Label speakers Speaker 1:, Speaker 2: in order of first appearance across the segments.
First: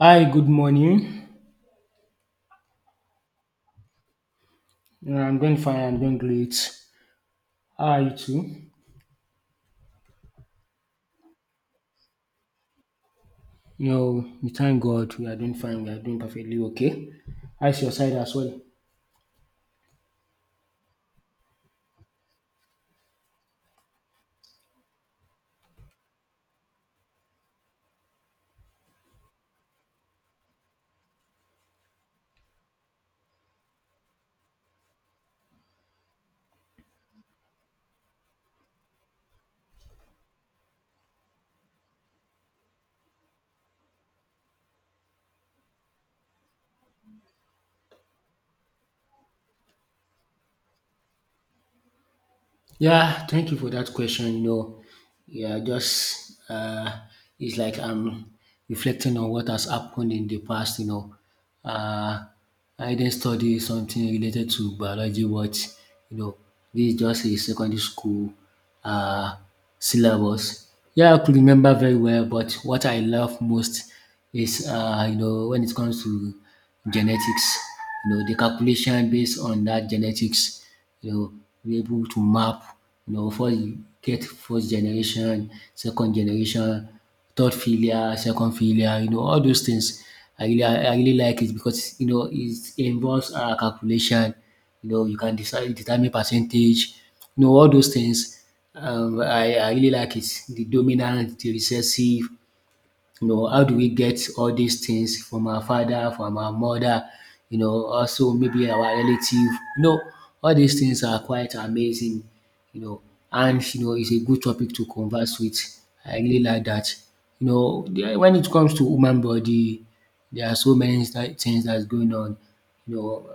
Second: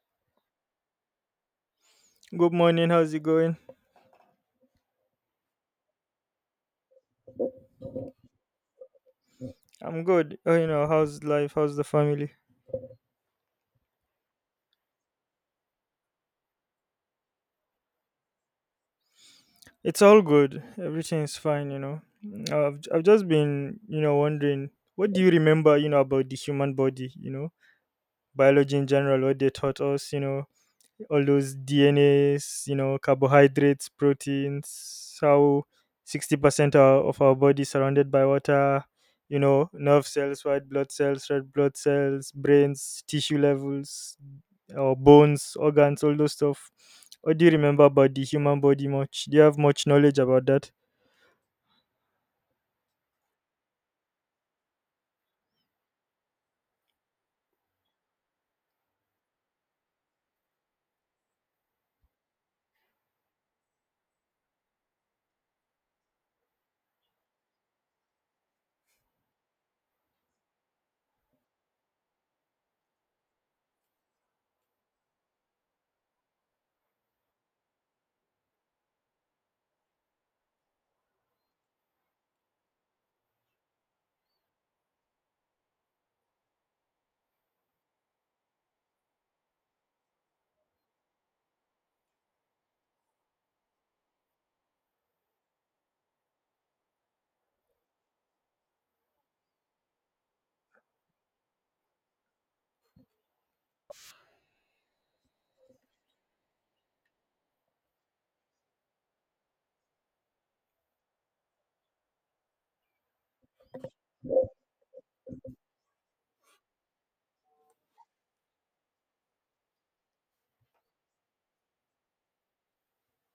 Speaker 1: Hi, good morning.
Speaker 2: Good morning. How's it going?
Speaker 1: Yeah, I'm doing fine. I'm doing great. How are you too?
Speaker 2: I'm good. Oh, you know, how's life? How's the family?
Speaker 1: You know, we thank God we are doing fine. We are doing perfectly okay. How's your side as well?
Speaker 2: It's all good. Everything's fine. I've just been wondering what do you remember about the human body? Biology in general, what they taught us. All those DNAs, carbohydrates, proteins, how 60% of our body is surrounded by water, nerve cells, white blood cells, red blood cells, brains, tissue levels, our bones, organs, all those stuff. Or do you remember about the human body much? Do you have much knowledge about that?
Speaker 1: Yeah, thank you for that question. You know, yeah, just it's like I'm reflecting on what has happened in the past. Uh, I didn't study something related to biology, but you know, this is just a secondary school uh, syllabus. Yeah, I could remember very well, but what I love most is you know when it comes to genetics, you know, the calculation based on that genetics you know, be able to map, you know, before you get first generation, second generation, third failure, second failure, you know, all those things. I really like it because, you know, it involves calculation. You know, you can decide, determine percentage, you know, all those things. I really like it. The dominant, the recessive, you know, how do we get all these things from our father, from our mother, you know, also maybe our relative. You know, all these things are quite amazing, you know, and you know, it's a good topic to converse with. I really like that. You know, when it comes to human body, there are so many things that's going on. You know,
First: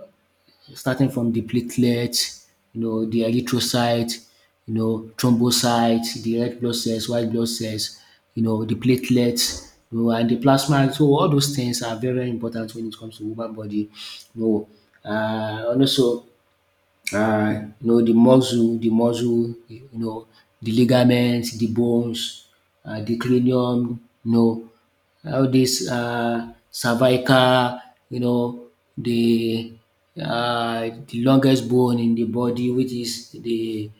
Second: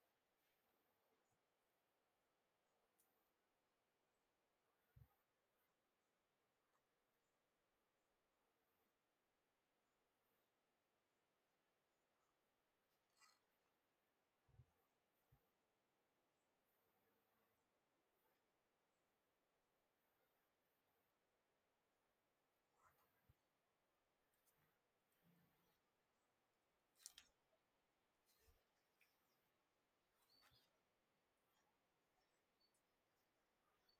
Speaker 1: starting from the platelets, you know, the erythrocyte, you know, thrombocyte, the red blood cells, white blood cells, you know, the platelets, you know, and the plasma. So all those things are very, very important when it comes to human body. You know, uh, and also you know, the muscle, you know, the ligaments, the bones, the cranium, you know, all this cervical, you know, the the longest bone in the body, which is the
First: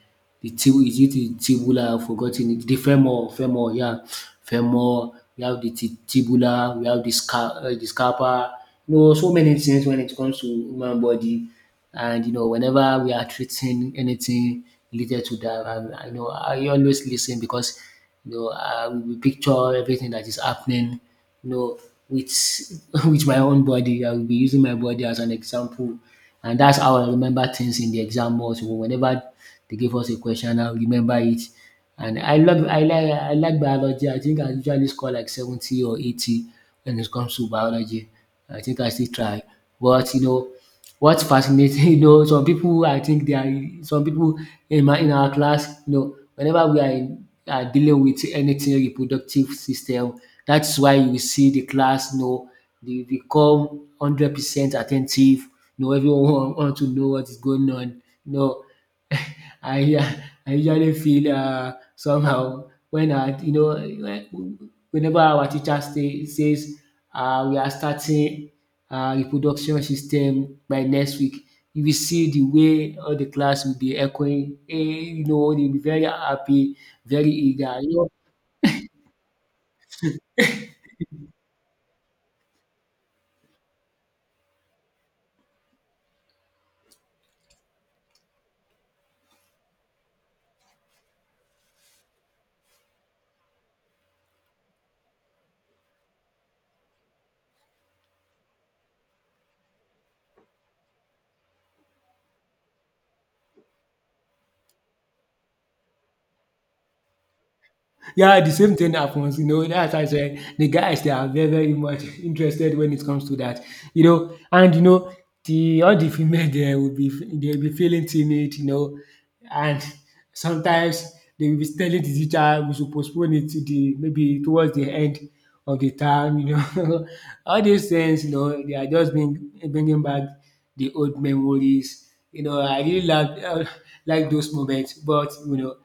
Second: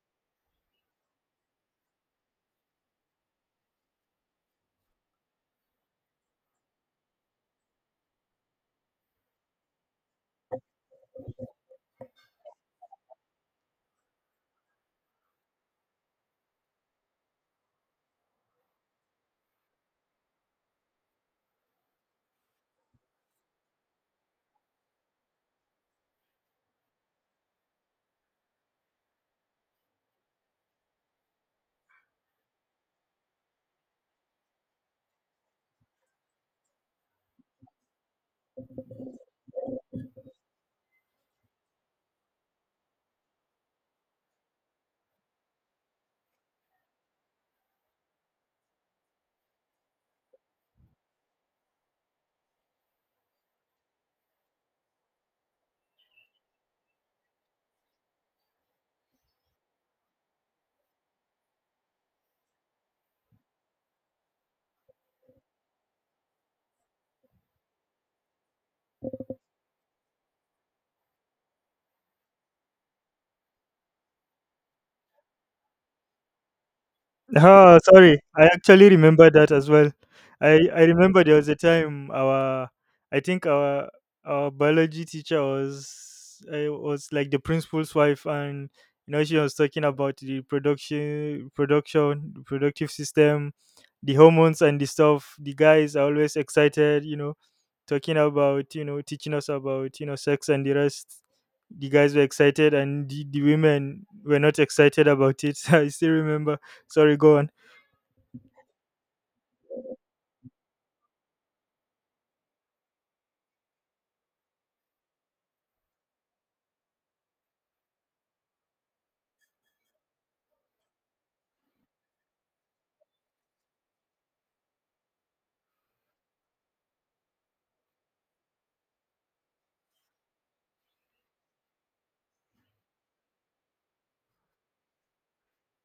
Speaker 1: the tib- is it the tibula? I've forgotten it. The femur. We have the tibula, we have the scar, the scapa. You know, so many things when it comes to human body. And you know, whenever we are treating anything related to that, I know I always listen because you know we picture everything that is happening. You know, with with my own body, I will be using my body as an example, and that's how I remember things in the exam. Also, whenever they give us a question, I'll remember it. And I like biology. I think I usually score like 70 or 80 when it comes to biology. I think I still try, but you know. What's fascinating, you know, some people I think they are some people in our class, you know, whenever we are dealing with anything reproductive system, that's why you see the class, you know, they become 100% attentive. You know, everyone want to know what is going on. You know, I I usually feel somehow when uh, you know when- whenever our teacher says we are starting reproduction system by next week, you will see the way all the class will be echoing. Hey, you know, they'll be very happy, very eager.
Speaker 2: Oh,
Speaker 1: You know,
Speaker 2: sorry. I actually remember that as well. I remember there was a time our I think our biology teacher was I was like the principal's wife, and you know she was talking about the production production productive system, the hormones and the stuff. The guys are always excited, talking about teaching us about sex and the rest. The guys were excited, and the women were not excited about it. I still remember. Sorry, go on.
Speaker 1: yeah, the same thing happens, you know. That's why I The guys they are very, very much interested when it comes to that, you know. And you know, the all the female there will be they'll be feeling timid, you know, and sometimes they will be telling the teacher we should postpone it to the maybe towards the end of the term, you know. All these things, you know, they are just bringing back the old memories. You know, I really love like those moments, but you know.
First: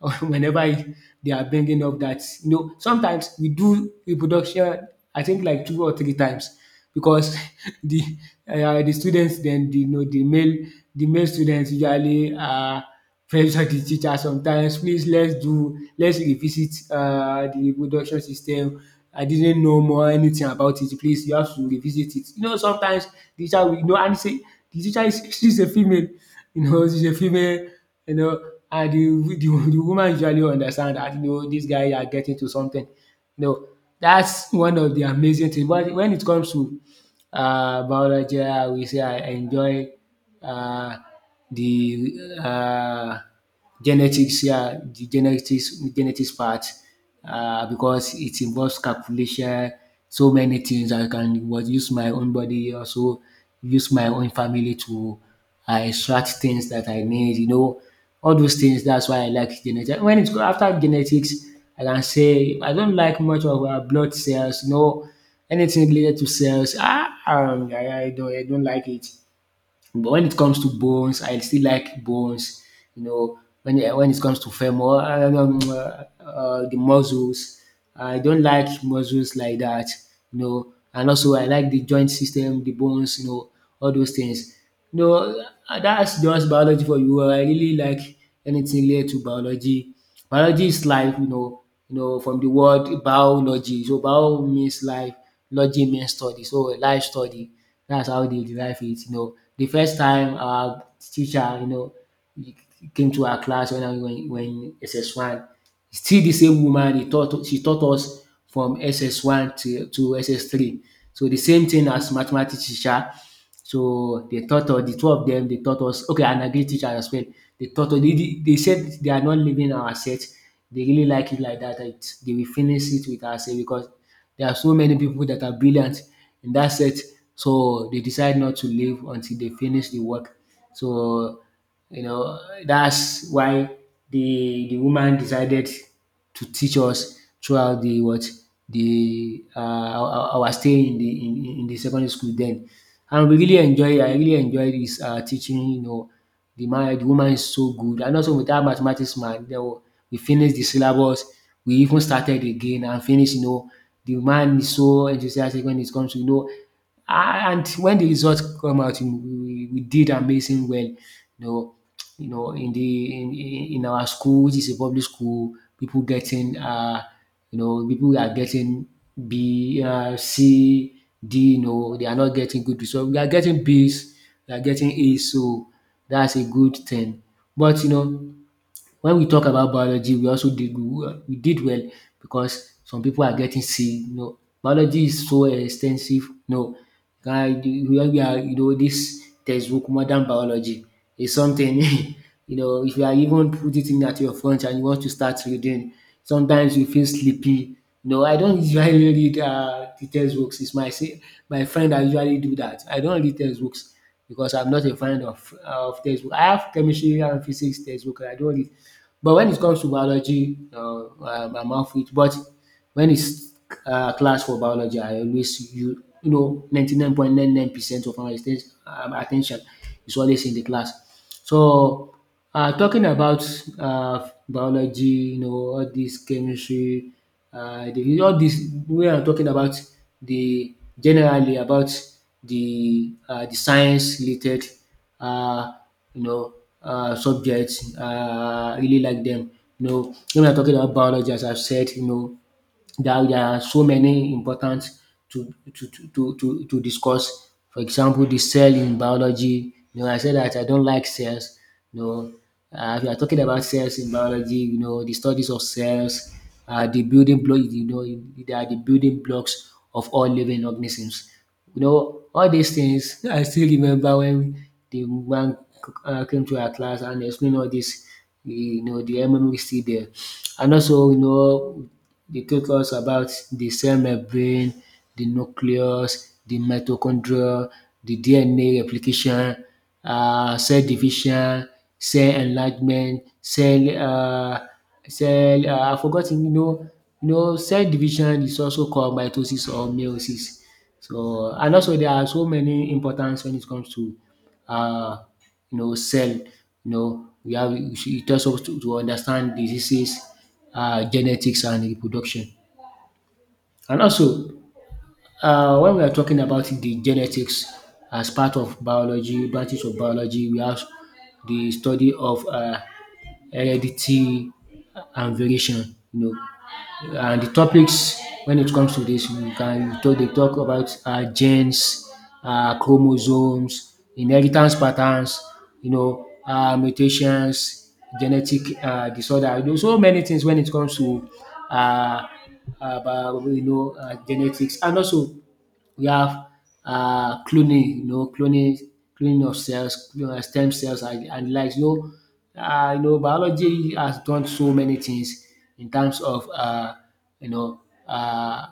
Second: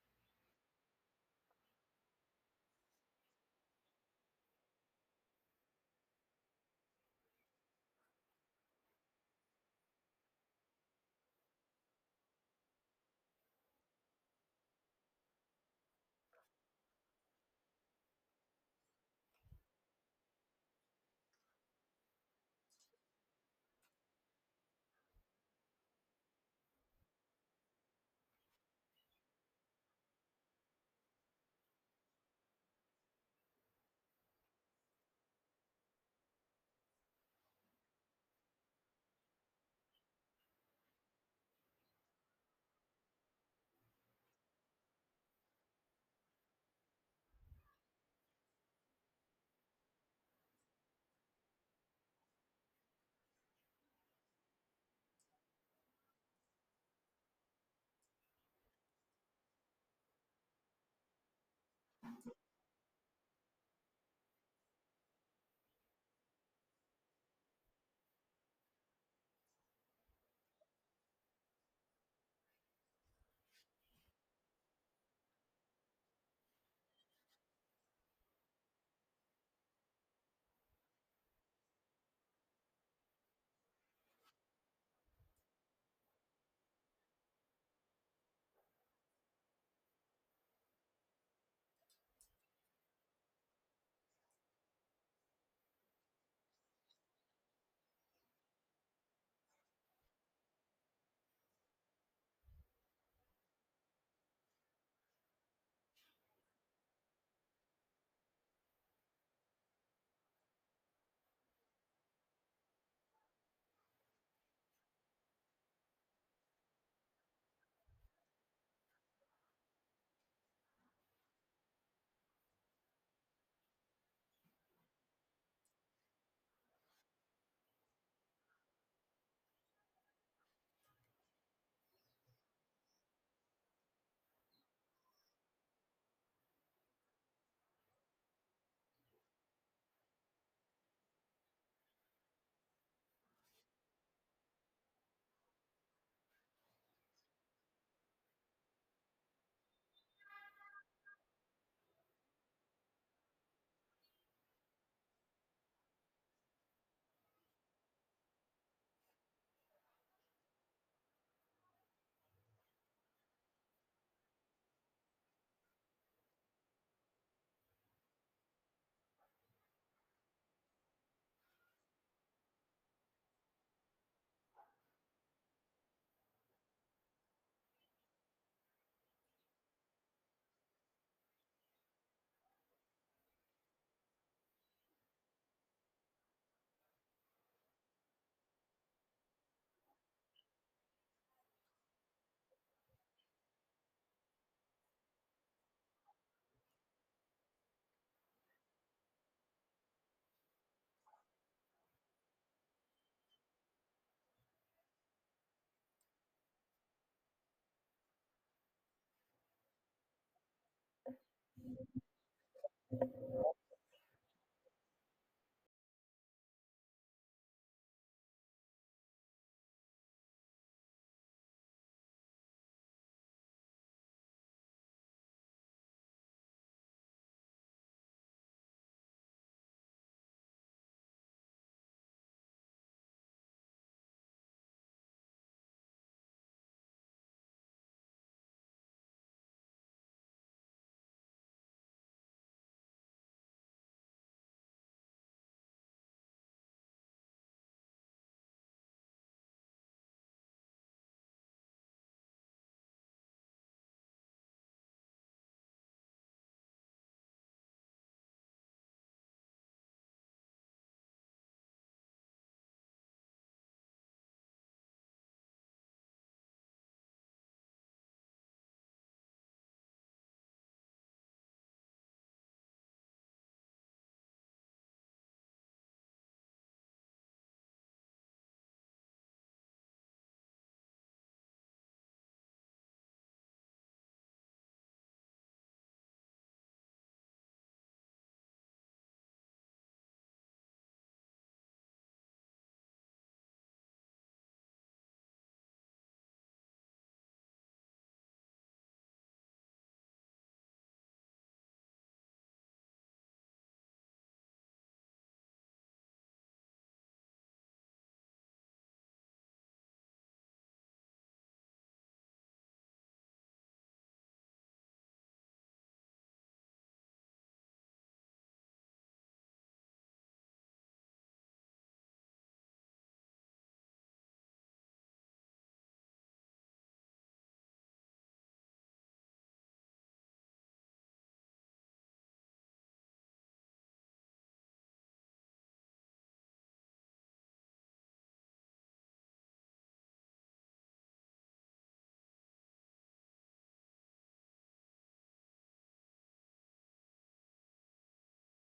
Speaker 1: whenever it, they are bringing up that you know sometimes we do reproduction. I think like two or three times because the the students then the, you know the male students usually pressure the teacher sometimes. Please let's revisit the reproduction system. I didn't know more anything about it. Please you have to revisit it. You know sometimes the teacher will you know and say the teacher is she's a female you know, and the woman usually understand that you know these guys are getting to something. You know, that's one of the amazing things. But when it comes to biology, I will say I enjoy uh, the genetics, yeah, the genetics part, because it involves calculation, so many things. I can was use my own body, also use my own family to extract things that I need. You know, all those things. That's why I like genetics. When it's go after genetics, I can say I don't like much of blood cells. You know, anything related to cells. I don't like it. But when it comes to bones, I still like bones. You know, when it comes to femur, the muscles, I don't like muscles like that. You know, and also I like the joint system, the bones. You know, all those things. You know, that's just biology for you. I really like anything related to biology. Biology is life, you know, from the word biology. So bio means life, logy means study. So life study. That's how they derive it. You know, the first time our teacher, you know, came to our class when SS1, still the same woman he taught she taught us from SS1 to SS3. So the same thing as mathematics teacher. So the two of them, they taught us, okay, and agric teacher as well. They taught us, they said they are not leaving our set. They really like it like that. They will finish it with ourselves because there are so many people that are brilliant in that set. So they decide not to leave until they finish the work. So you know, that's why the woman decided to teach us throughout the what the our stay in the secondary school then, and we really enjoy. I really enjoy this teaching. You know, the woman is so good, and also with that mathematics man. You know we finished the syllabus. We even started again and finished. You know, the man is so enthusiastic when it comes to you know. Ah, and when the results come out, you know, we did amazing well. Know, you know, in the in our school, which is a public school, people are getting B, C, D. You know, they are not getting good results. We are getting Bs, we are getting A's. So that's a good thing. But you know, when we talk about biology, we did well because some people are getting sick. You know, biology is so extensive. No, guy, we are, you know, this textbook modern biology is something. You know, if you are even put it in at your front and you want to start reading, sometimes you feel sleepy. You know, I don't usually read the textbooks. It's my say my friend that usually do that. I don't read textbooks because I'm not a fan of textbook. I have chemistry and physics textbook. I don't read, but when it comes to biology, I'm off it. But when it's class for biology, I always you you know ninety nine point nine nine percent of my attention is always in the class. So, talking about biology, you know, all this chemistry, the all this. We are talking about the generally about the science related um you know subject. Really like them. You know, when we are talking about biology as I've said, you know there are so many important to discuss. For example, the cell in biology. You know, I said that I don't like cells. You know, if you are talking about cells in biology, you know, the studies of cells, the building block. You know, they are the building blocks of all living organisms. You know, all these things. I still remember when the man came to our class and explained all this. You know, the memory is still there. And also, you know, they taught us about the cell membrane, the nucleus, the mitochondria, the DNA replication, cell division, cell enlargement, cell cell I forgot you know. You know cell division is also called mitosis or meiosis. So and also there are so many importance when it comes to uh, cell. We have it tells us to understand diseases, genetics, and reproduction. And also, when we are talking about the genetics as part of biology, branches of biology, we have the study of heredity and variation. And the topics when it comes to this, we can talk, they talk about genes, chromosomes, inheritance patterns, mutations, genetic disorder. You know, so many things when it comes to uh, uh, genetics. And also, we have cloning, cloning of cells, you know, stem cells and like. You know, biology has done so many things in terms of you know uh,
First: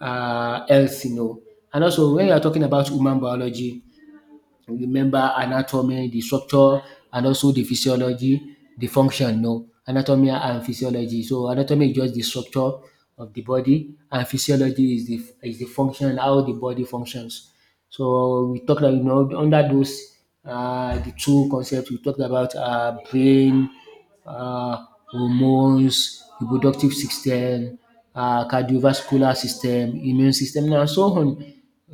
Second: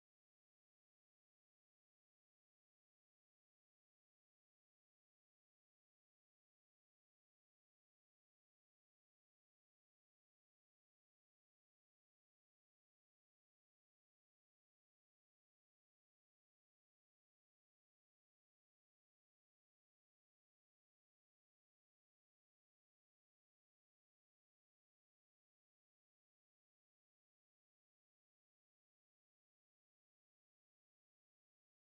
Speaker 1: health, you know. And also when you are talking about human biology, remember anatomy, the structure, and also the physiology, the function. No, anatomy and physiology. So anatomy is just the structure of the body, and physiology is the function how the body functions. So we talked about, you know, under those the two concepts. We talked about brain, uh, hormones, reproductive system, cardiovascular system, immune system, and so on.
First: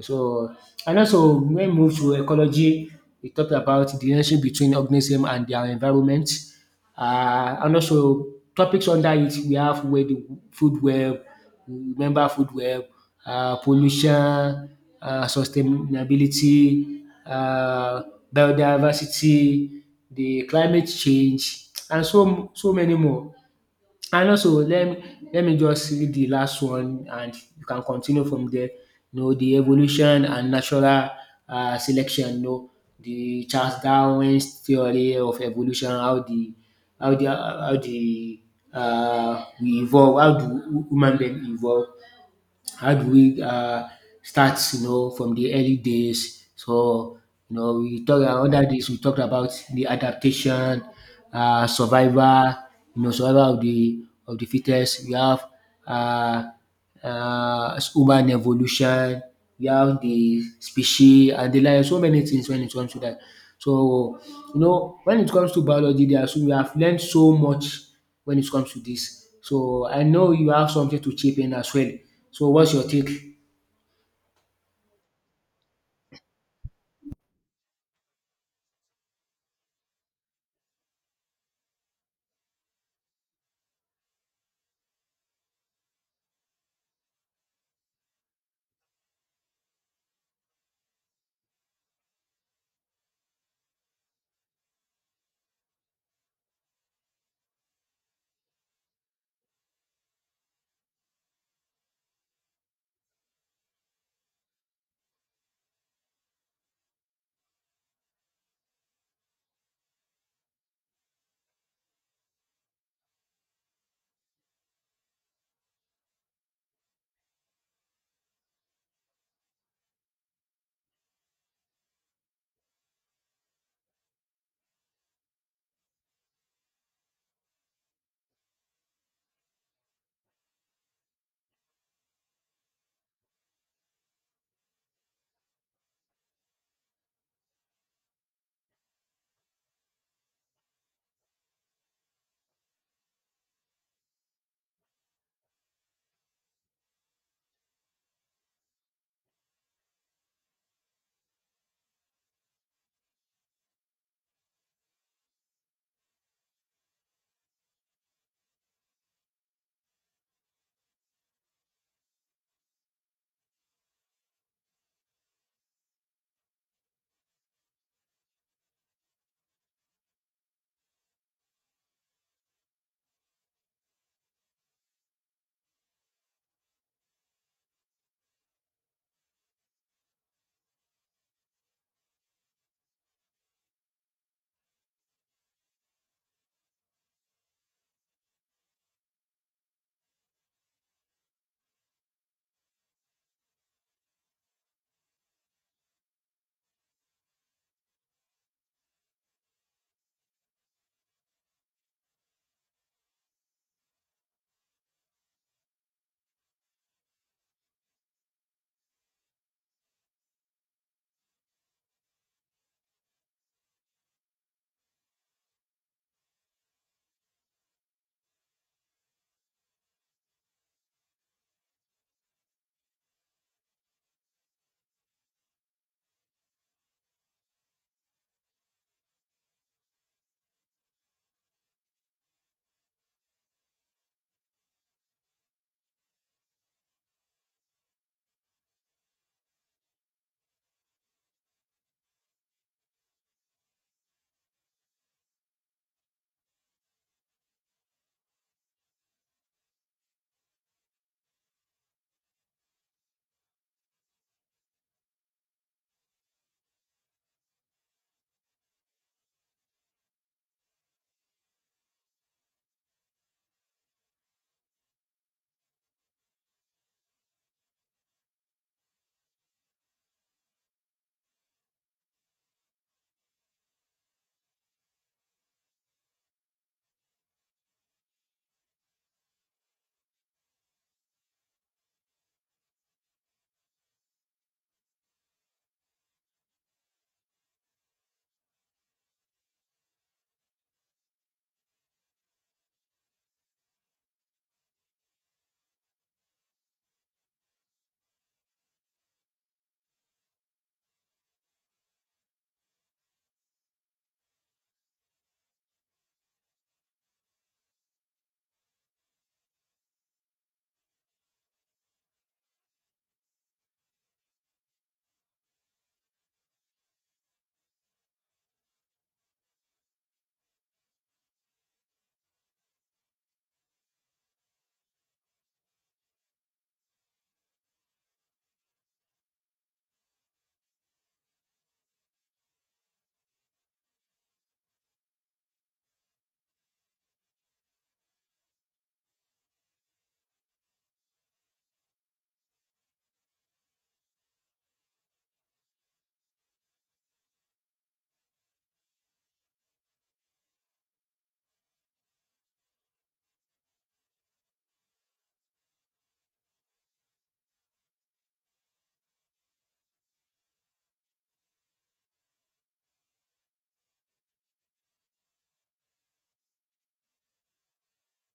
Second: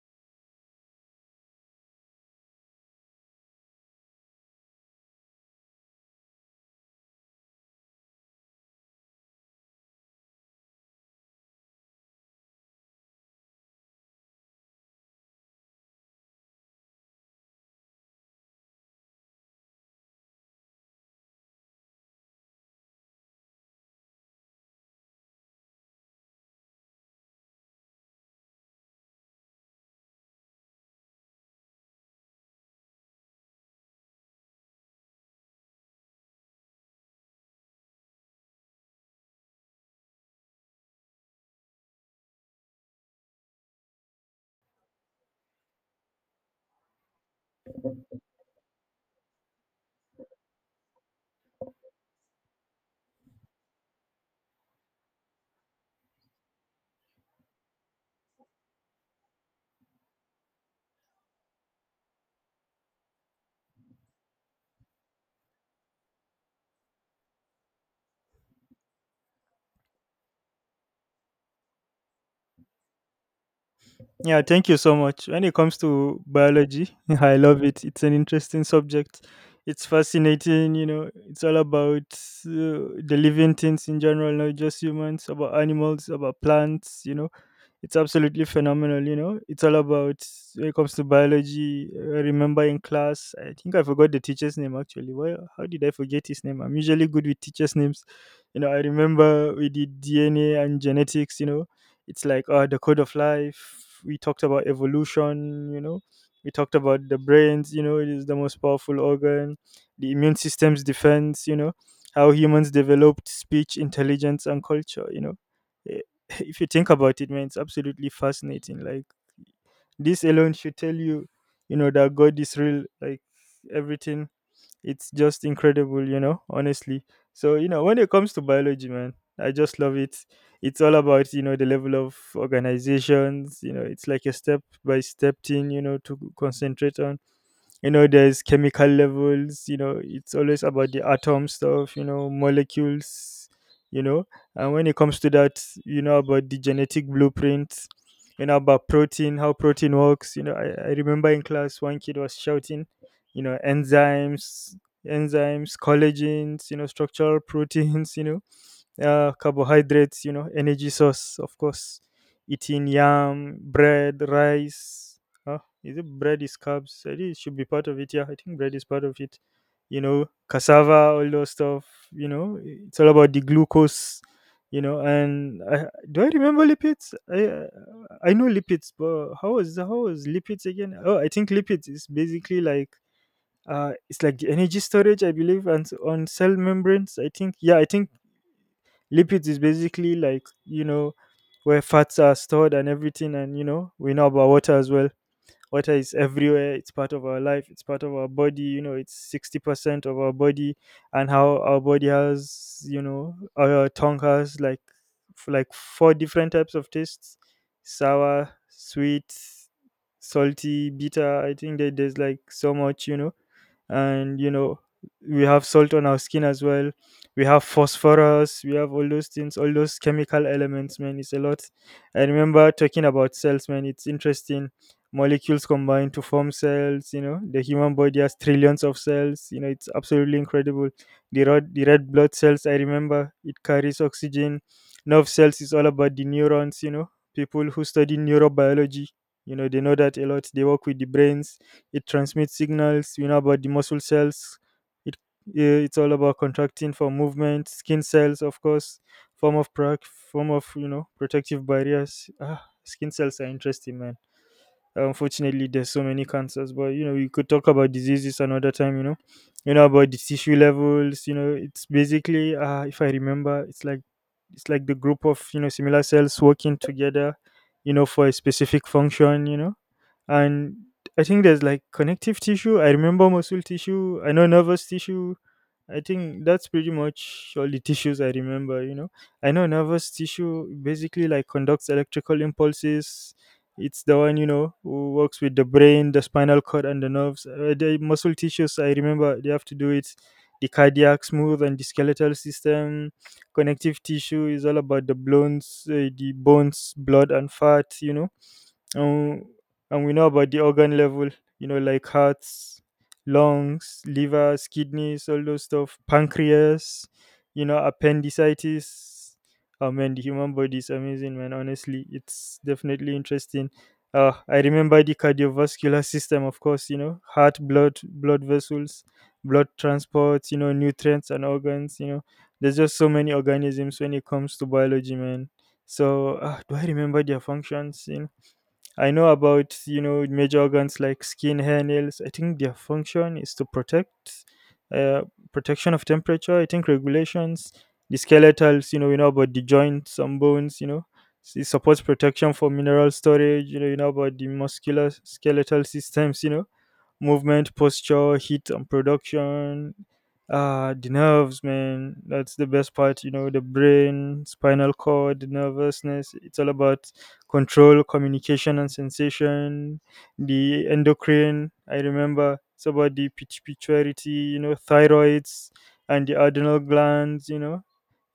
Speaker 1: So and also when we move to ecology, we talked about the relationship between organism and their environment. And also topics under it we have where the food web, remember food web, pollution, sustainability, biodiversity, the climate change, and so so many more. And also let me just read the last one and you can continue from there. You know, the evolution and natural selection, you know, the Charles Darwin's theory of evolution, how the how the how the we evolve, how do human being evolve, how do we start, you know, from the early days. So you know we talk under this, we talked about the adaptation, survival, you know, survival of the fittest. We have uh, human evolution, we have the species and the like, so many things when it comes to that. So you know when it comes to biology there are so we have learned so much when it comes to this. So I know you have something to chip in as well. So what's your take?
Speaker 2: Yeah, thank you so much. When it comes to biology, I love it. It's an interesting subject. It's fascinating, you know. It's all about the living things in general, not just humans, about animals, about plants, you know. It's absolutely phenomenal, you know. It's all about when it comes to biology. I remember in class, I think I forgot the teacher's name actually. Why? How did I forget his name? I'm usually good with teachers' names. You know, I remember we did DNA and genetics. You know, it's like the code of life. We talked about evolution. You know, we talked about the brains. You know, it is the most powerful organ. The immune system's defense. You know, how humans developed speech, intelligence, and culture. You know, if you think about it, man, it's absolutely fascinating. Like this alone should tell you, you know, that God is real. Like everything, it's just incredible. You know, honestly. So, you know, when it comes to biology, man, I just love it. It's all about, you know, the level of organizations. You know, it's like a step by step thing. You know, to concentrate on. There's chemical levels, it's always about the atom stuff, molecules. you know and when it comes to that, about the genetic blueprint, about protein, how protein works. I remember in class one kid was shouting, enzymes, collagens, structural proteins, carbohydrates, you know, energy source, of course, eating yam, bread, rice. Huh? Is it bread is carbs? I think it should be part of it. Yeah, I think bread is part of it. You know, cassava, all those stuff. You know, it's all about the glucose. You know, and do I remember lipids? I know lipids, but how was lipids again? Oh, I think lipids is basically like, it's like the energy storage, I believe, and on cell membranes. I think, yeah, I think lipids is basically like, you know, where fats are stored and everything. And, you know, we know about water as well. Water is everywhere. It's part of our life. It's part of our body. You know, it's 60% of our body. And how our body has, you know, our tongue has like, like four different types of tastes: sour, sweet, salty, bitter. I think that there's like so much, you know. And you know we have salt on our skin as well. We have phosphorus, we have all those things, all those chemical elements, man. It's a lot. I remember talking about cells, man. It's interesting. Molecules combine to form cells. You know, the human body has trillions of cells. You know, it's absolutely incredible. The red blood cells, I remember, it carries oxygen. Nerve cells is all about the neurons, you know. People who study neurobiology, you know they know that a lot. They work with the brains. It transmits signals. You know, about the muscle cells, it it's all about contracting for movement. Skin cells, of course, form of, you know, protective barriers. Ah, skin cells are interesting, man. Unfortunately, there's so many cancers, but you know we could talk about diseases another time. You know, you know about the tissue levels, you know it's basically, if I remember, it's like the group of, you know, similar cells working together, you know, for a specific function, you know. And I think there's like connective tissue. I remember muscle tissue. I know nervous tissue. I think that's pretty much all the tissues I remember. You know, I know nervous tissue basically like conducts electrical impulses. It's the one, you know, who works with the brain, the spinal cord, and the nerves. The muscle tissues, I remember, they have to do it. The cardiac smooth and the skeletal system, connective tissue is all about the bones, blood, and fat. You know, and and we know about the organ level, you know, like hearts, lungs, livers, kidneys, all those stuff, pancreas, you know, appendicitis. Oh man, the human body is amazing, man. Honestly, it's definitely interesting. I remember the cardiovascular system, of course. You know, heart, blood vessels, blood transport, you know, nutrients and organs, you know. There's just so many organisms when it comes to biology, man. So, do I remember their functions, you know. I know about, you know, major organs like skin, hair, nails. I think their function is to uh, protection of temperature. I think regulations, the skeletals. You know, we know about the joints and bones. You know, it supports protection for mineral storage. You know about the muscular skeletal systems. You know, movement, posture, heat, and production. Ah, the nerves, man. That's the best part. You know, the brain, spinal cord, the nervousness. It's all about control, communication, and sensation. The endocrine. I remember it's about the pituitary. You know, thyroids and the adrenal glands. You know,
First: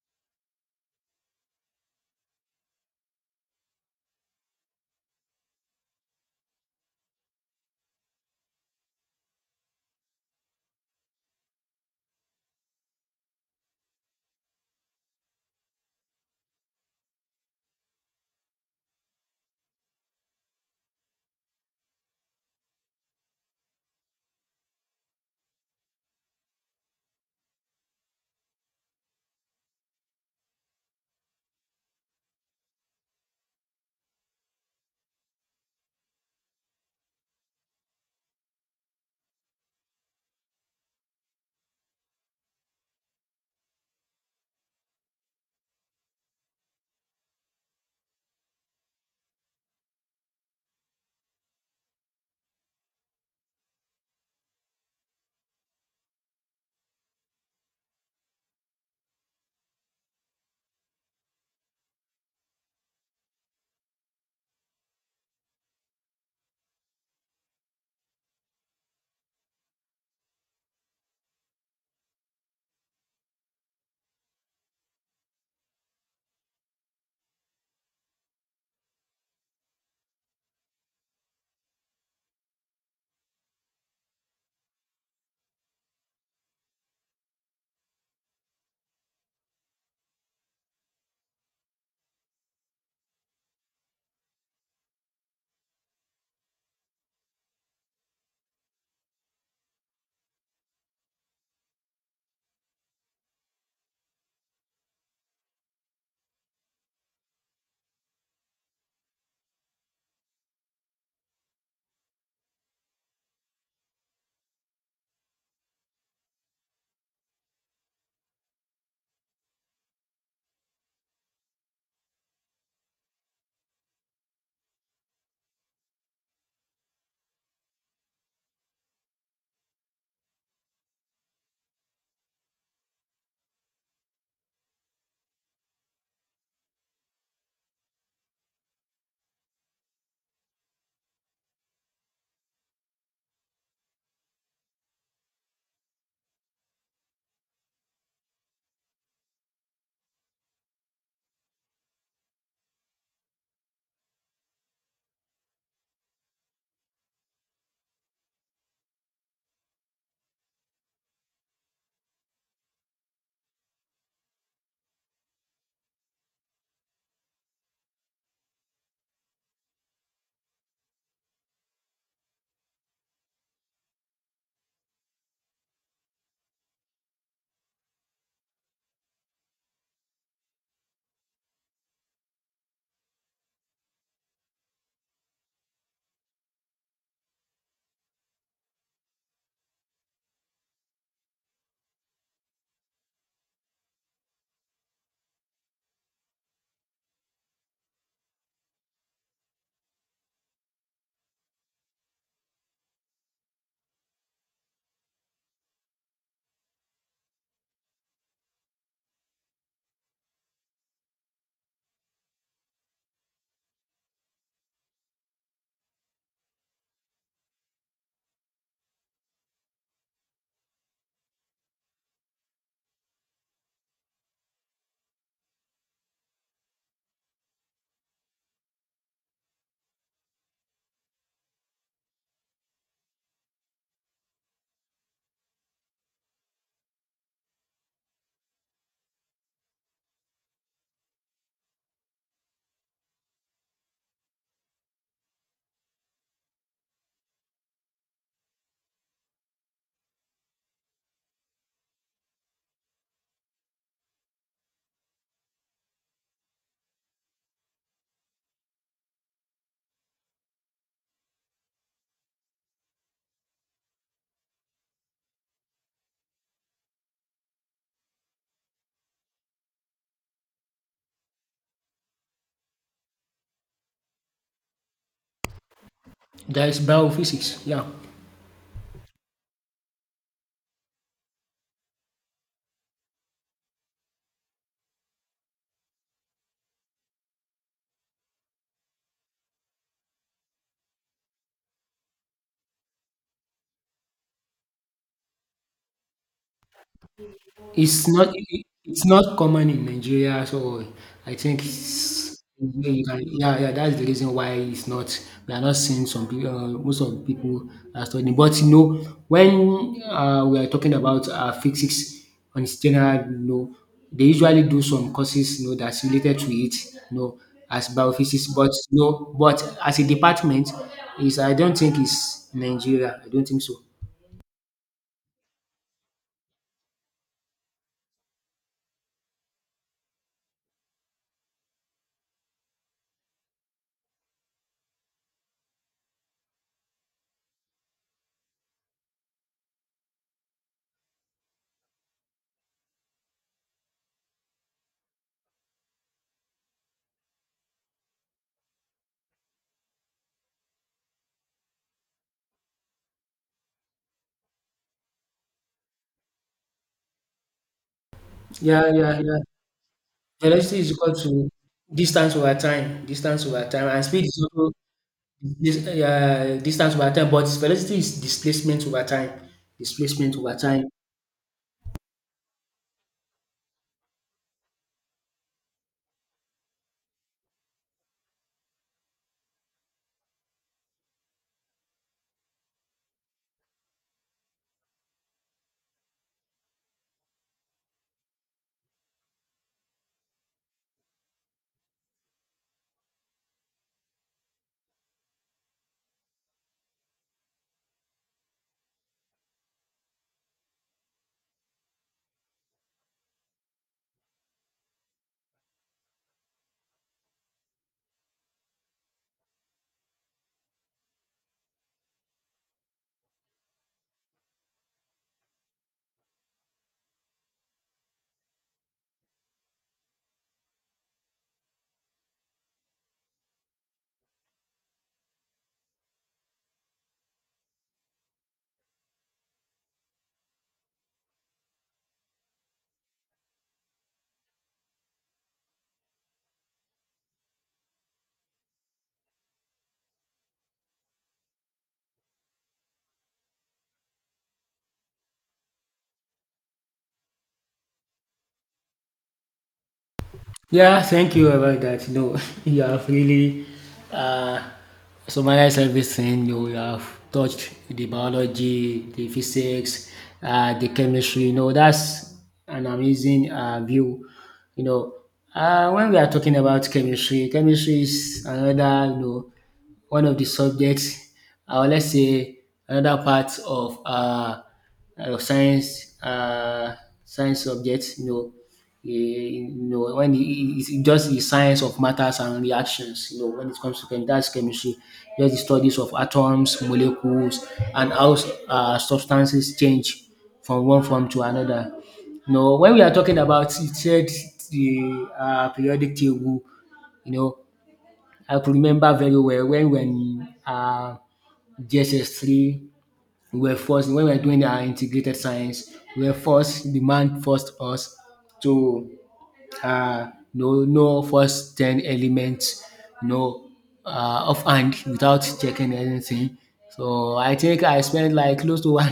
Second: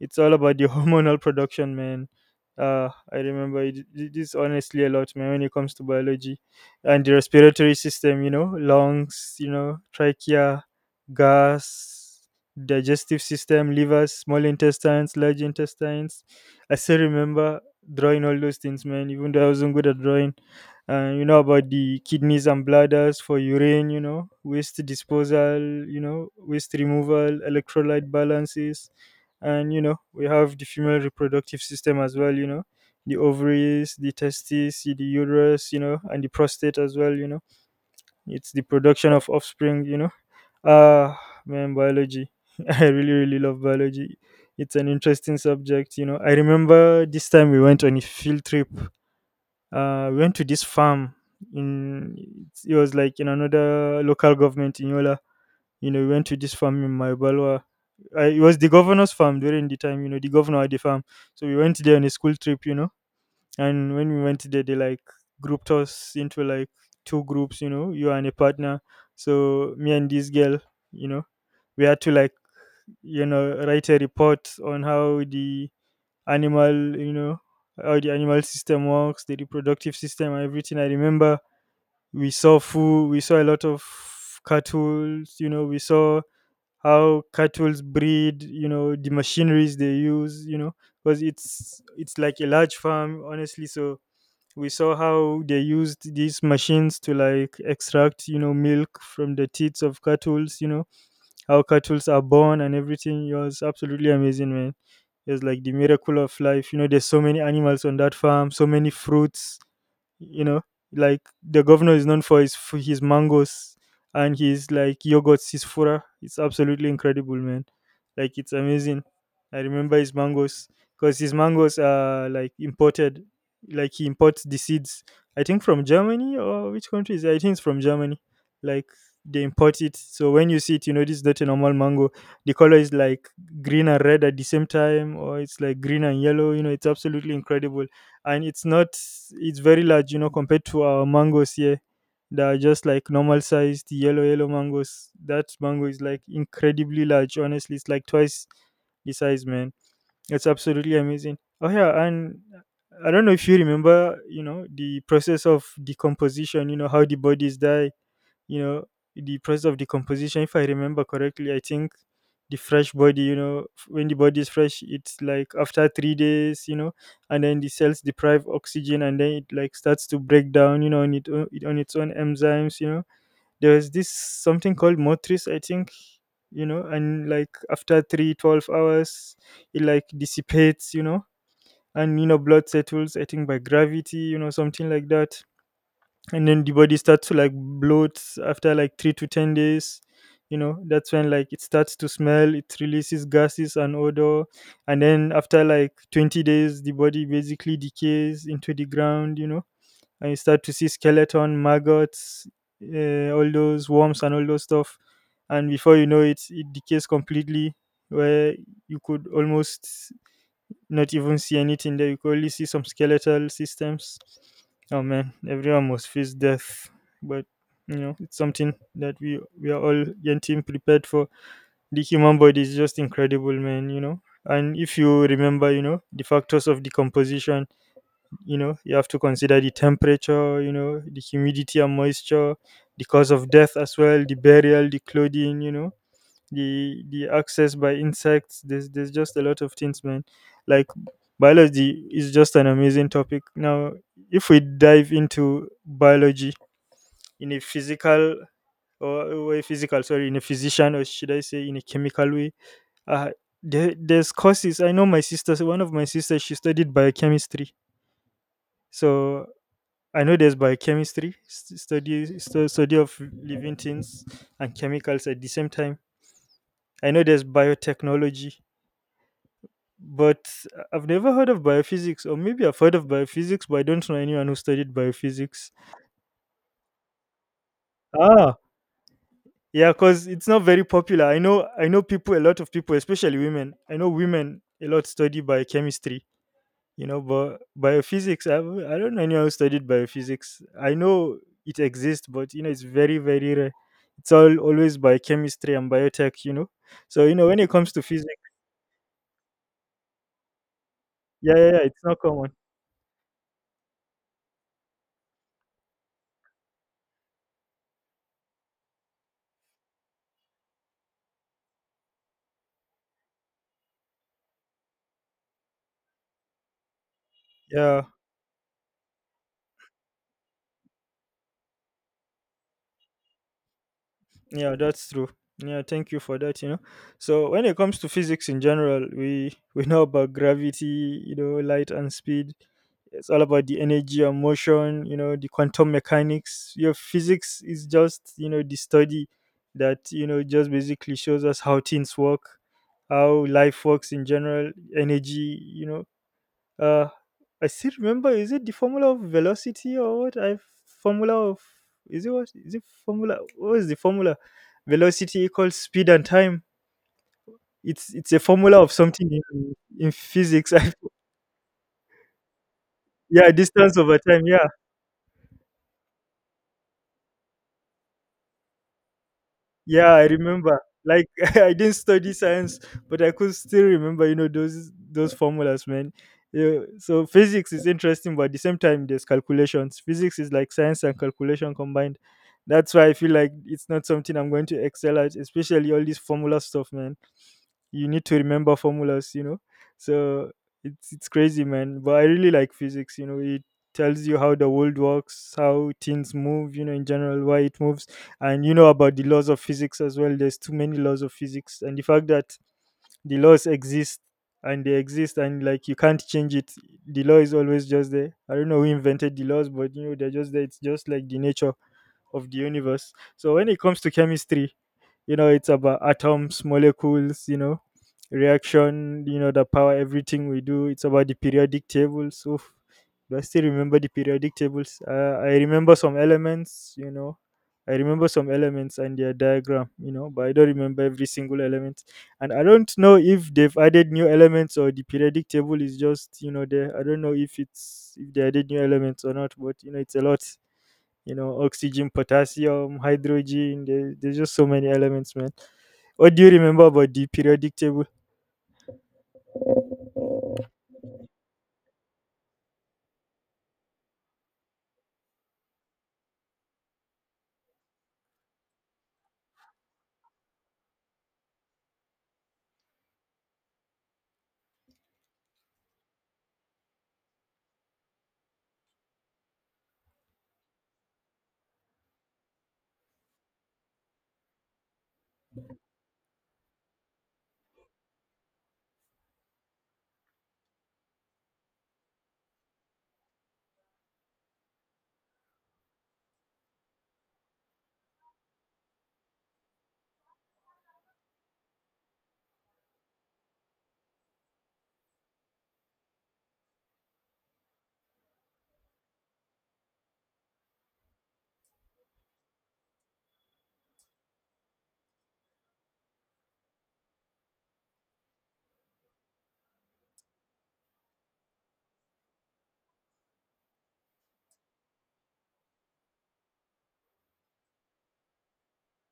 Speaker 2: it's all about the hormonal production, man. I remember it is honestly a lot, man. When it comes to biology and the respiratory system, you know, lungs, you know, trachea, gas, digestive system, livers, small intestines, large intestines. I still remember drawing all those things, man, even though I wasn't good at drawing. And you know about the kidneys and bladders for urine, you know, waste disposal, you know, waste removal, electrolyte balances. And, you know, we have the female reproductive system as well, you know, the ovaries, the testes, the uterus, you know, and the prostate as well, you know. It's the production of offspring, you know. Ah, man, biology. I really, really love biology. It's an interesting subject, you know. I remember this time we went on a field trip. We went to this farm in it was like in another local government in Yola. You know, we went to this farm in Maibalwa. It was the governor's farm during the time, you know, the governor had the farm. So we went there on a school trip. You know, and when we went there, they like grouped us into like two groups, you know, you and a partner. So me and this girl, you know, we had to like, you know, write a report on animal you know how the animal system works, the reproductive system and everything. I remember we saw food, we saw a lot of cattle, you know. We saw how cattle breed, you know, the machineries they use, you know. Because it's like a large farm, honestly. So we saw how they used these machines to like extract, you know, milk from the teats of cattles, you know, how cattles are born and everything. It was absolutely amazing, man. It was like the miracle of life, you know. There's so many animals on that farm, so many fruits, you know, like the governor is known for his mangoes and his like yogurts, his fura. It's absolutely incredible, man. Like, it's amazing. I remember his mangoes because his mangoes are like imported. Like, he imports the seeds. I think from Germany, or which country is it? I think it's from Germany. Like, they import it, so when you see it, you know this is not a normal mango. The color is like green and red at the same time, or it's like green and yellow. You know, it's absolutely incredible. And it's not... it's very large, you know, compared to our mangoes here that are just like normal sized yellow mangoes. That mango is like incredibly large, honestly. It's like twice the size, man. It's absolutely amazing. Oh yeah, and I don't know if you remember, you know, the process of decomposition, you know, how the bodies die. You know, the process of decomposition, if I remember correctly, I think the fresh body, you know, when the body is fresh, it's like after 3 days, you know, and then the cells deprive oxygen and then it like starts to break down, you know, on, it, o- it, on its own enzymes, you know. There was this something called motris, I think. You know, and like after 3-12 hours it like dissipates, you know. And, you know, blood settles, I think, by gravity, you know, something like that. And then the body starts to like bloat after like 3-10 days, you know. That's when like it starts to smell, it releases gases and odor. And then after like 20 days, the body basically decays into the ground, you know. And you start to see skeleton, maggots, all those worms, and all those stuff. And before you know it, it decays completely, where you could almost not even see anything there. You could only see some skeletal systems. Oh man, everyone must face death, but you know it's something that we are all getting prepared for. The human body is just incredible, man. You know, and if you remember, you know the factors of decomposition. You know, you have to consider the temperature, you know, the humidity and moisture, the cause of death as well, the burial, the clothing, you know, the access by insects. There's just a lot of things, man. Like, biology is just an amazing topic. Now, if we dive into biology in a physical or a physical, sorry, in a physician, or should I say in a chemical way, uh there's courses. I know my sister, one of my sisters, she studied biochemistry. So I know there's biochemistry, study of living things and chemicals at the same time. I know there's biotechnology, but I've never heard of biophysics, or maybe I've heard of biophysics, but I don't know anyone who studied biophysics.
Speaker 1: That is biophysics. Yeah.
Speaker 2: Ah, yeah, because it's not very popular. I know people, a lot of people, especially women. I know women a lot study biochemistry, you know, but biophysics, I don't know anyone who studied biophysics. I know it exists, but you know, it's very, very rare. It's all always biochemistry and biotech, you know. So you know, when it comes to
Speaker 1: It's not
Speaker 2: physics...
Speaker 1: i it's not common in Nigeria, so I
Speaker 2: Yeah,
Speaker 1: think
Speaker 2: yeah, yeah, it's not
Speaker 1: it's
Speaker 2: common.
Speaker 1: you can yeah, yeah, that's the reason why it's not we are not seeing some peo most of the people are studying. But, you know, when, we are talking about, physics on its general, you know, they usually do some courses, you know, that's related to it, you know, as
Speaker 2: Yeah.
Speaker 1: biophysics. But, you know, but as a department, is I don't think it's Nigeria. I don't think so.
Speaker 2: Yeah, that's true. Yeah, thank you for that, you know. So when it comes to physics in general, we we know about gravity, you know, light and speed. It's all about the energy and motion, you know, the quantum mechanics. Your physics is just, you know, the study that, you know, just basically shows us how things work, how life works in general, energy, you know, uh, I still remember. Is it the formula of velocity or what? I... formula of... is it, what is it formula? What is the formula? Velocity equals speed and time. It's a formula
Speaker 1: Yeah,
Speaker 2: of
Speaker 1: yeah,
Speaker 2: something
Speaker 1: yeah.
Speaker 2: in physics.
Speaker 1: Velocity is
Speaker 2: I,
Speaker 1: equal to distance
Speaker 2: yeah,
Speaker 1: over time,
Speaker 2: distance
Speaker 1: and
Speaker 2: over
Speaker 1: speed
Speaker 2: time.
Speaker 1: is
Speaker 2: Yeah.
Speaker 1: also distance over time, but velocity is
Speaker 2: Yeah, I
Speaker 1: displacement over
Speaker 2: remember.
Speaker 1: time.
Speaker 2: Like I didn't study science, but I could still remember, you know, those formulas, man. Yeah, so physics is interesting, but at the same time, there's calculations. Physics is like science and calculation combined. That's why I feel like it's not something I'm going to excel at, especially all this formula stuff, man. You need to remember formulas, you know. So it's crazy, man, but I really like physics. You know, it tells you how the world works, how things move, you know, in general, why it moves. And you know about the laws of physics as well. There's too many laws of physics, and the fact that the laws exist, and they exist, and like, you can't change it. The law is always just there. I don't know who invented the laws, but you know, they're just there. It's just like the nature of the universe. So when it comes to chemistry, you know, it's about atoms, molecules, you know, reaction, you know, the power, everything we do. It's about the periodic tables. Oof. Do I still remember the periodic tables? I remember some elements, you know. I remember some elements and their diagram, you know, but I don't remember every single element. And I don't know if they've added new elements, or the periodic table is just, you know, there. I don't know if they added new elements or not, but you know, it's a lot. You know, oxygen, potassium, hydrogen. There's just so many elements, man. What do you remember about the periodic table?
Speaker 1: Yeah, thank you about that. No, you have really uh, summarized everything. You have touched the biology, the physics, the chemistry. You know, that's an amazing view. You know, when we are talking about chemistry, chemistry is another, you know, one of the subjects, or let's say another part of uh, science uh, science subject, you know. You know, when it just the science of matters and reactions. You know, when it comes to chem, that's chemistry, just the studies of atoms, molecules, and how substances change from one form to another. You know, when we are talking about it said the periodic table, you know, I could remember very well when we were in GSS 3, we were forced, when we were doing our integrated science, we were forced, the man forced us to uh, no first 10 elements no, know offhand without checking anything. So I think I spent like close to one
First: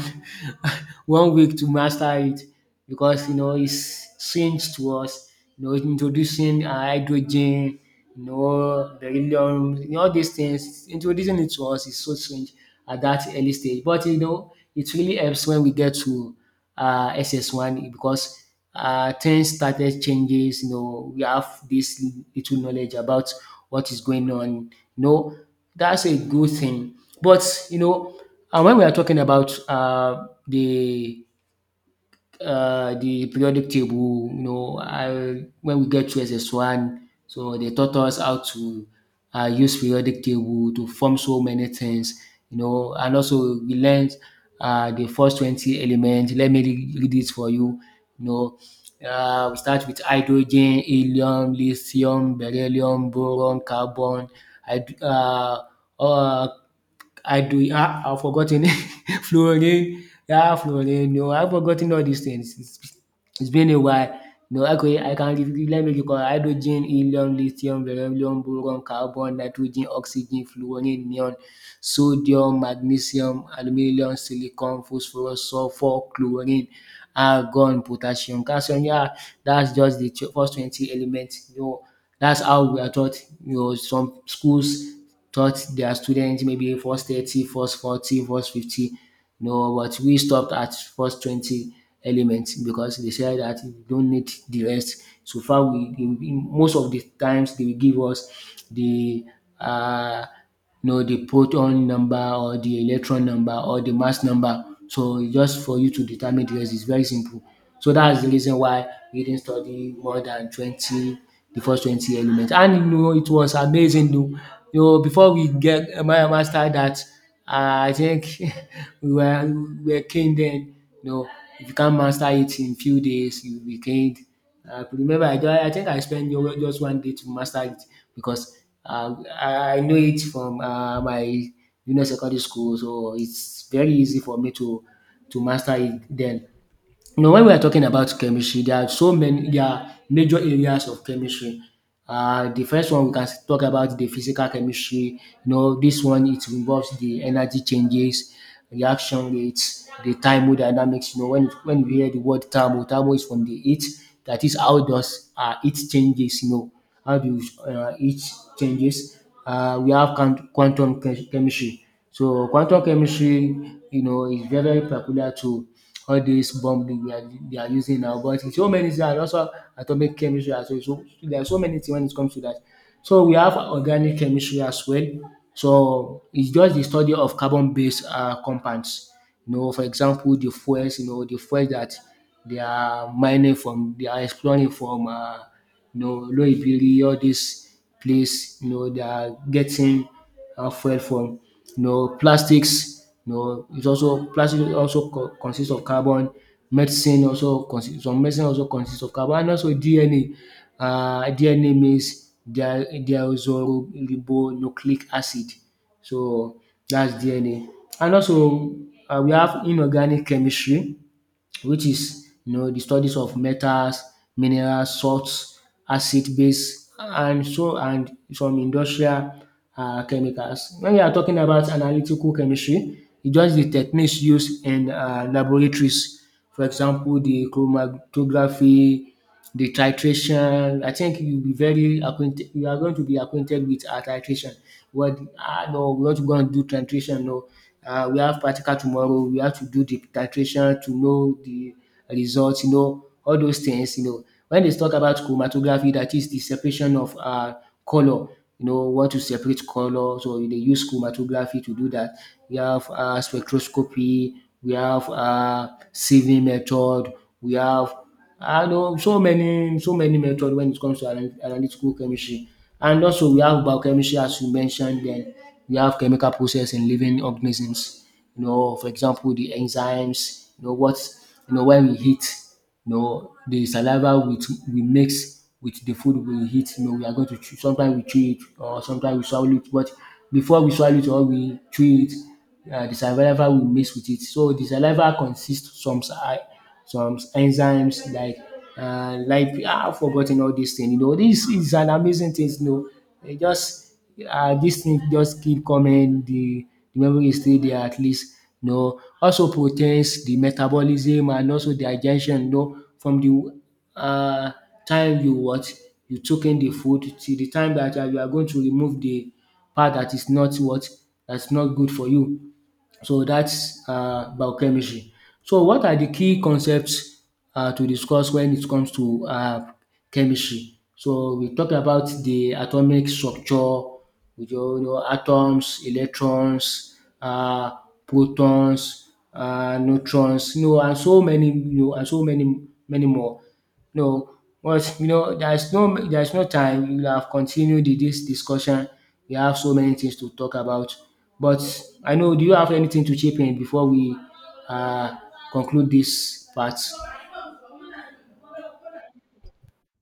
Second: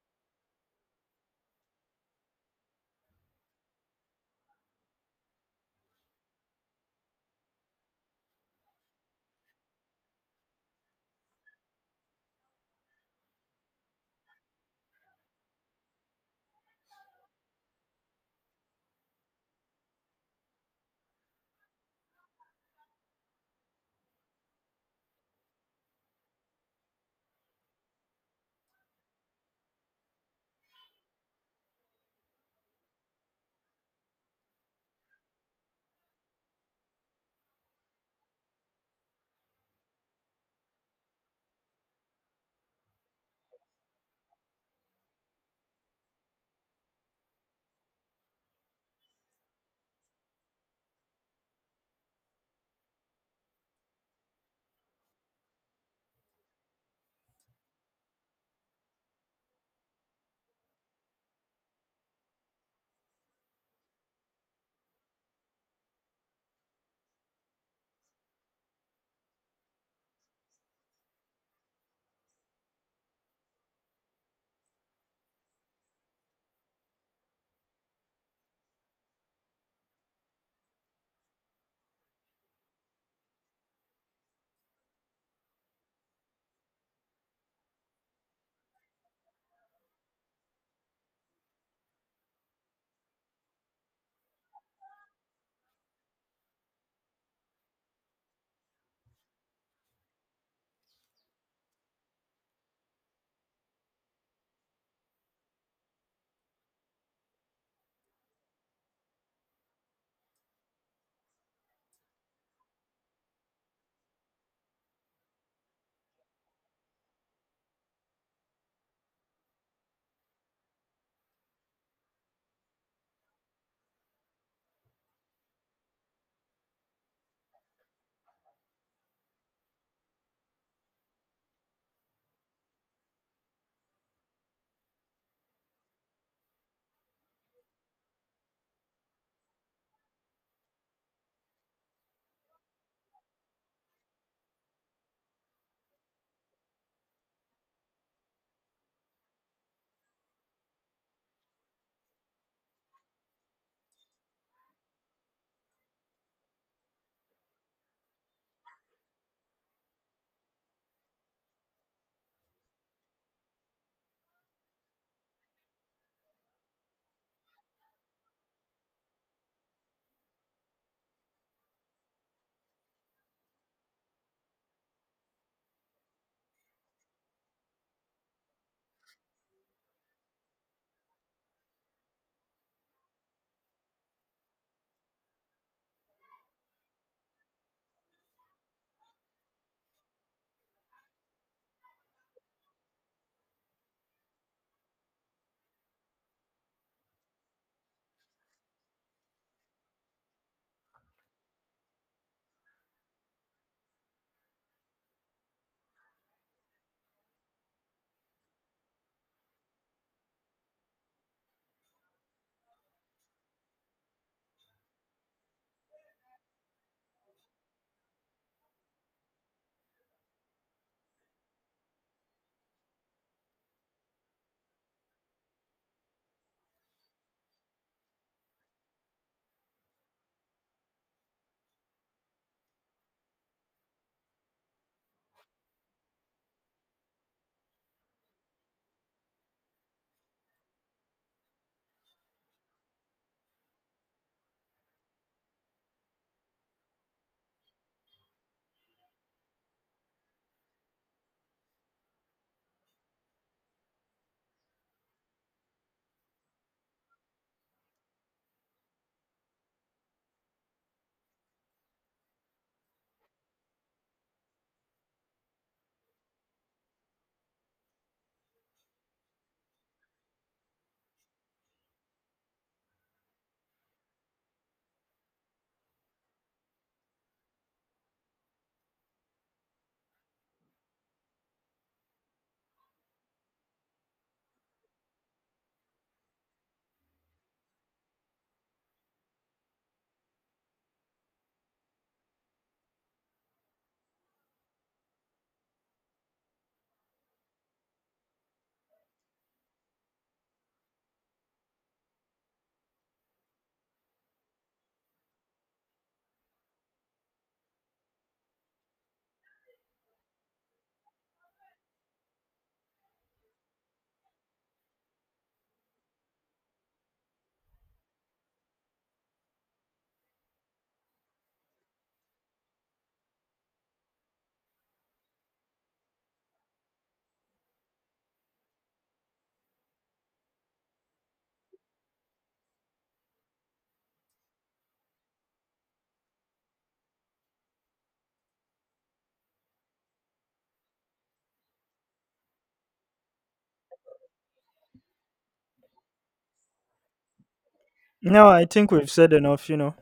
Speaker 1: 1 week to master it, because you know it's changed to us, you know, introducing hydrogen, you know, beryllium, you know, all these things introducing it to us is so strange at that early stage. But you know it really helps when we get to SS1, because things started changes. You know, we have this little knowledge about what is going on. You know, that's a good thing. But you know, and when we are talking about the periodic table, you know, when we get to SS1, so they taught us how to use periodic table to form so many things, you know. And also we learned the first 20 elements. Let me read it for you, you know. We start with hydrogen, helium, lithium, beryllium, boron, carbon, hyd- uh, uh, I do. I've forgotten fluorine, yeah, Floreno. I've forgotten all these things. It's been a while. No, okay, I can let me recall hydrogen, helium, lithium, beryllium, boron, carbon, nitrogen, oxygen, fluorine, neon, sodium, magnesium, aluminium, silicon, phosphorus, sulfur, chlorine, argon, potassium, calcium. Yeah, that's just the first 20 elements. You know, that's how we are taught. You know, some schools taught their students maybe first 30, first 40, first 50. No, but we stopped at first 20 elements because they said that we don't need the rest. So far, they most of the times they will give us the uh, the proton number or the electron number or the mass number. So just for you to determine the rest is very simple. So that's the reason why we didn't study more than 20, the first 20 elements. And you know it was amazing o. You know before we get master that, I think we were king then. You know if you can't master it in few days you will be king. I could remember I think I spent just 1 day to master it, because I know it from my junior secondary school, so it's very easy for me to master it then. You know, when we are talking about chemistry, there are so many, there are major areas of chemistry. The first one we can talk about the physical chemistry. You know, this one it involves the energy changes, reaction rates, the thermodynamics. You know, when we hear the word thermo, thermo is from the heat. That is how does heat changes. You know, how do heat changes? We have quantum chemistry. So quantum chemistry, you know, is very very peculiar to all these bomb they are using now. But it's so many things, and also atomic chemistry as well. So there are so many things when it comes to that. So we have organic chemistry as well. So it's just the study of carbon-based compounds. You know, for example, the fuels. You know, the fuels that they are mining from, they are exploring from. You know, Loibiri, all this place. You know, they are getting fuel from, you know, plastics. You know, it's also plastic also consists of carbon. Medicine also consists, some medicine also consists of carbon, and also DNA. DNA means deoxyribonucleic acid. So that's DNA. And also we have inorganic chemistry, which is you know the studies of metals, minerals, salts, acid base, and so and some industrial chemicals. When we are talking about analytical chemistry, it's just the techniques used in laboratories. For example, the chromatography, the titration. I think you'll be very acquainted, you are going to be acquainted with titration. What? Ah no, we want to go and do titration, no we have practical tomorrow, we have to do the titration to know the results, you know, all those things, you know. When they talk about chromatography, that is the separation of color, you know, want to separate color, so they use chromatography to do that. We have spectroscopy, we have sieving method, we have I know so many so many methods when it comes to analytical chemistry. And also we have biochemistry, as you mentioned, then we have chemical process in living organisms. You know, for example, the enzymes. You know what, you know, when we eat, you know, the saliva with we mix with the food we eat, you know, we are going to chew, sometimes we chew it or sometimes we swallow it, but before we swallow it or we chew it, the saliva will mix with it. So the saliva consists some some enzymes like I've forgotten all these things. You know, this is an amazing thing. You know, it just these things just keep coming. The memory is still there at least. You know, also proteins, the metabolism, and also digestion. You know, from the uh, time you what you took in the food till the time that you are going to remove the part that is not what that's not good for you. So that's biochemistry. So what are the key concepts to discuss when it comes to chemistry? So we talked about the atomic structure, with your you know atoms, electrons, uh protons, neutrons, you know, and so many, you know, and so many many more. No, but you know, there's no time. We would have continued this discussion. We have so many things to talk about. But I know, do you have anything to chip in before we uh, conclude this part?
Speaker 2: No, I think we've said enough, you know.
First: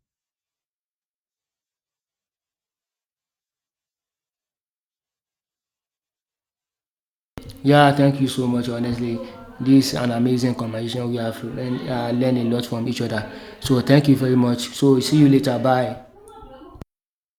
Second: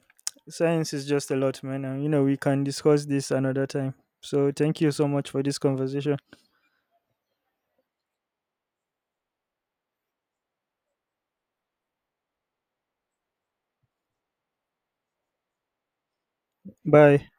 Speaker 2: Science is just a lot, man. And, you know, we can discuss this another time. So thank you so much for this conversation.
Speaker 1: Yeah, thank you so much. Honestly, this is an amazing conversation. We have learned a lot from each other. So thank you very much. So see you later. Bye.
Speaker 2: Bye.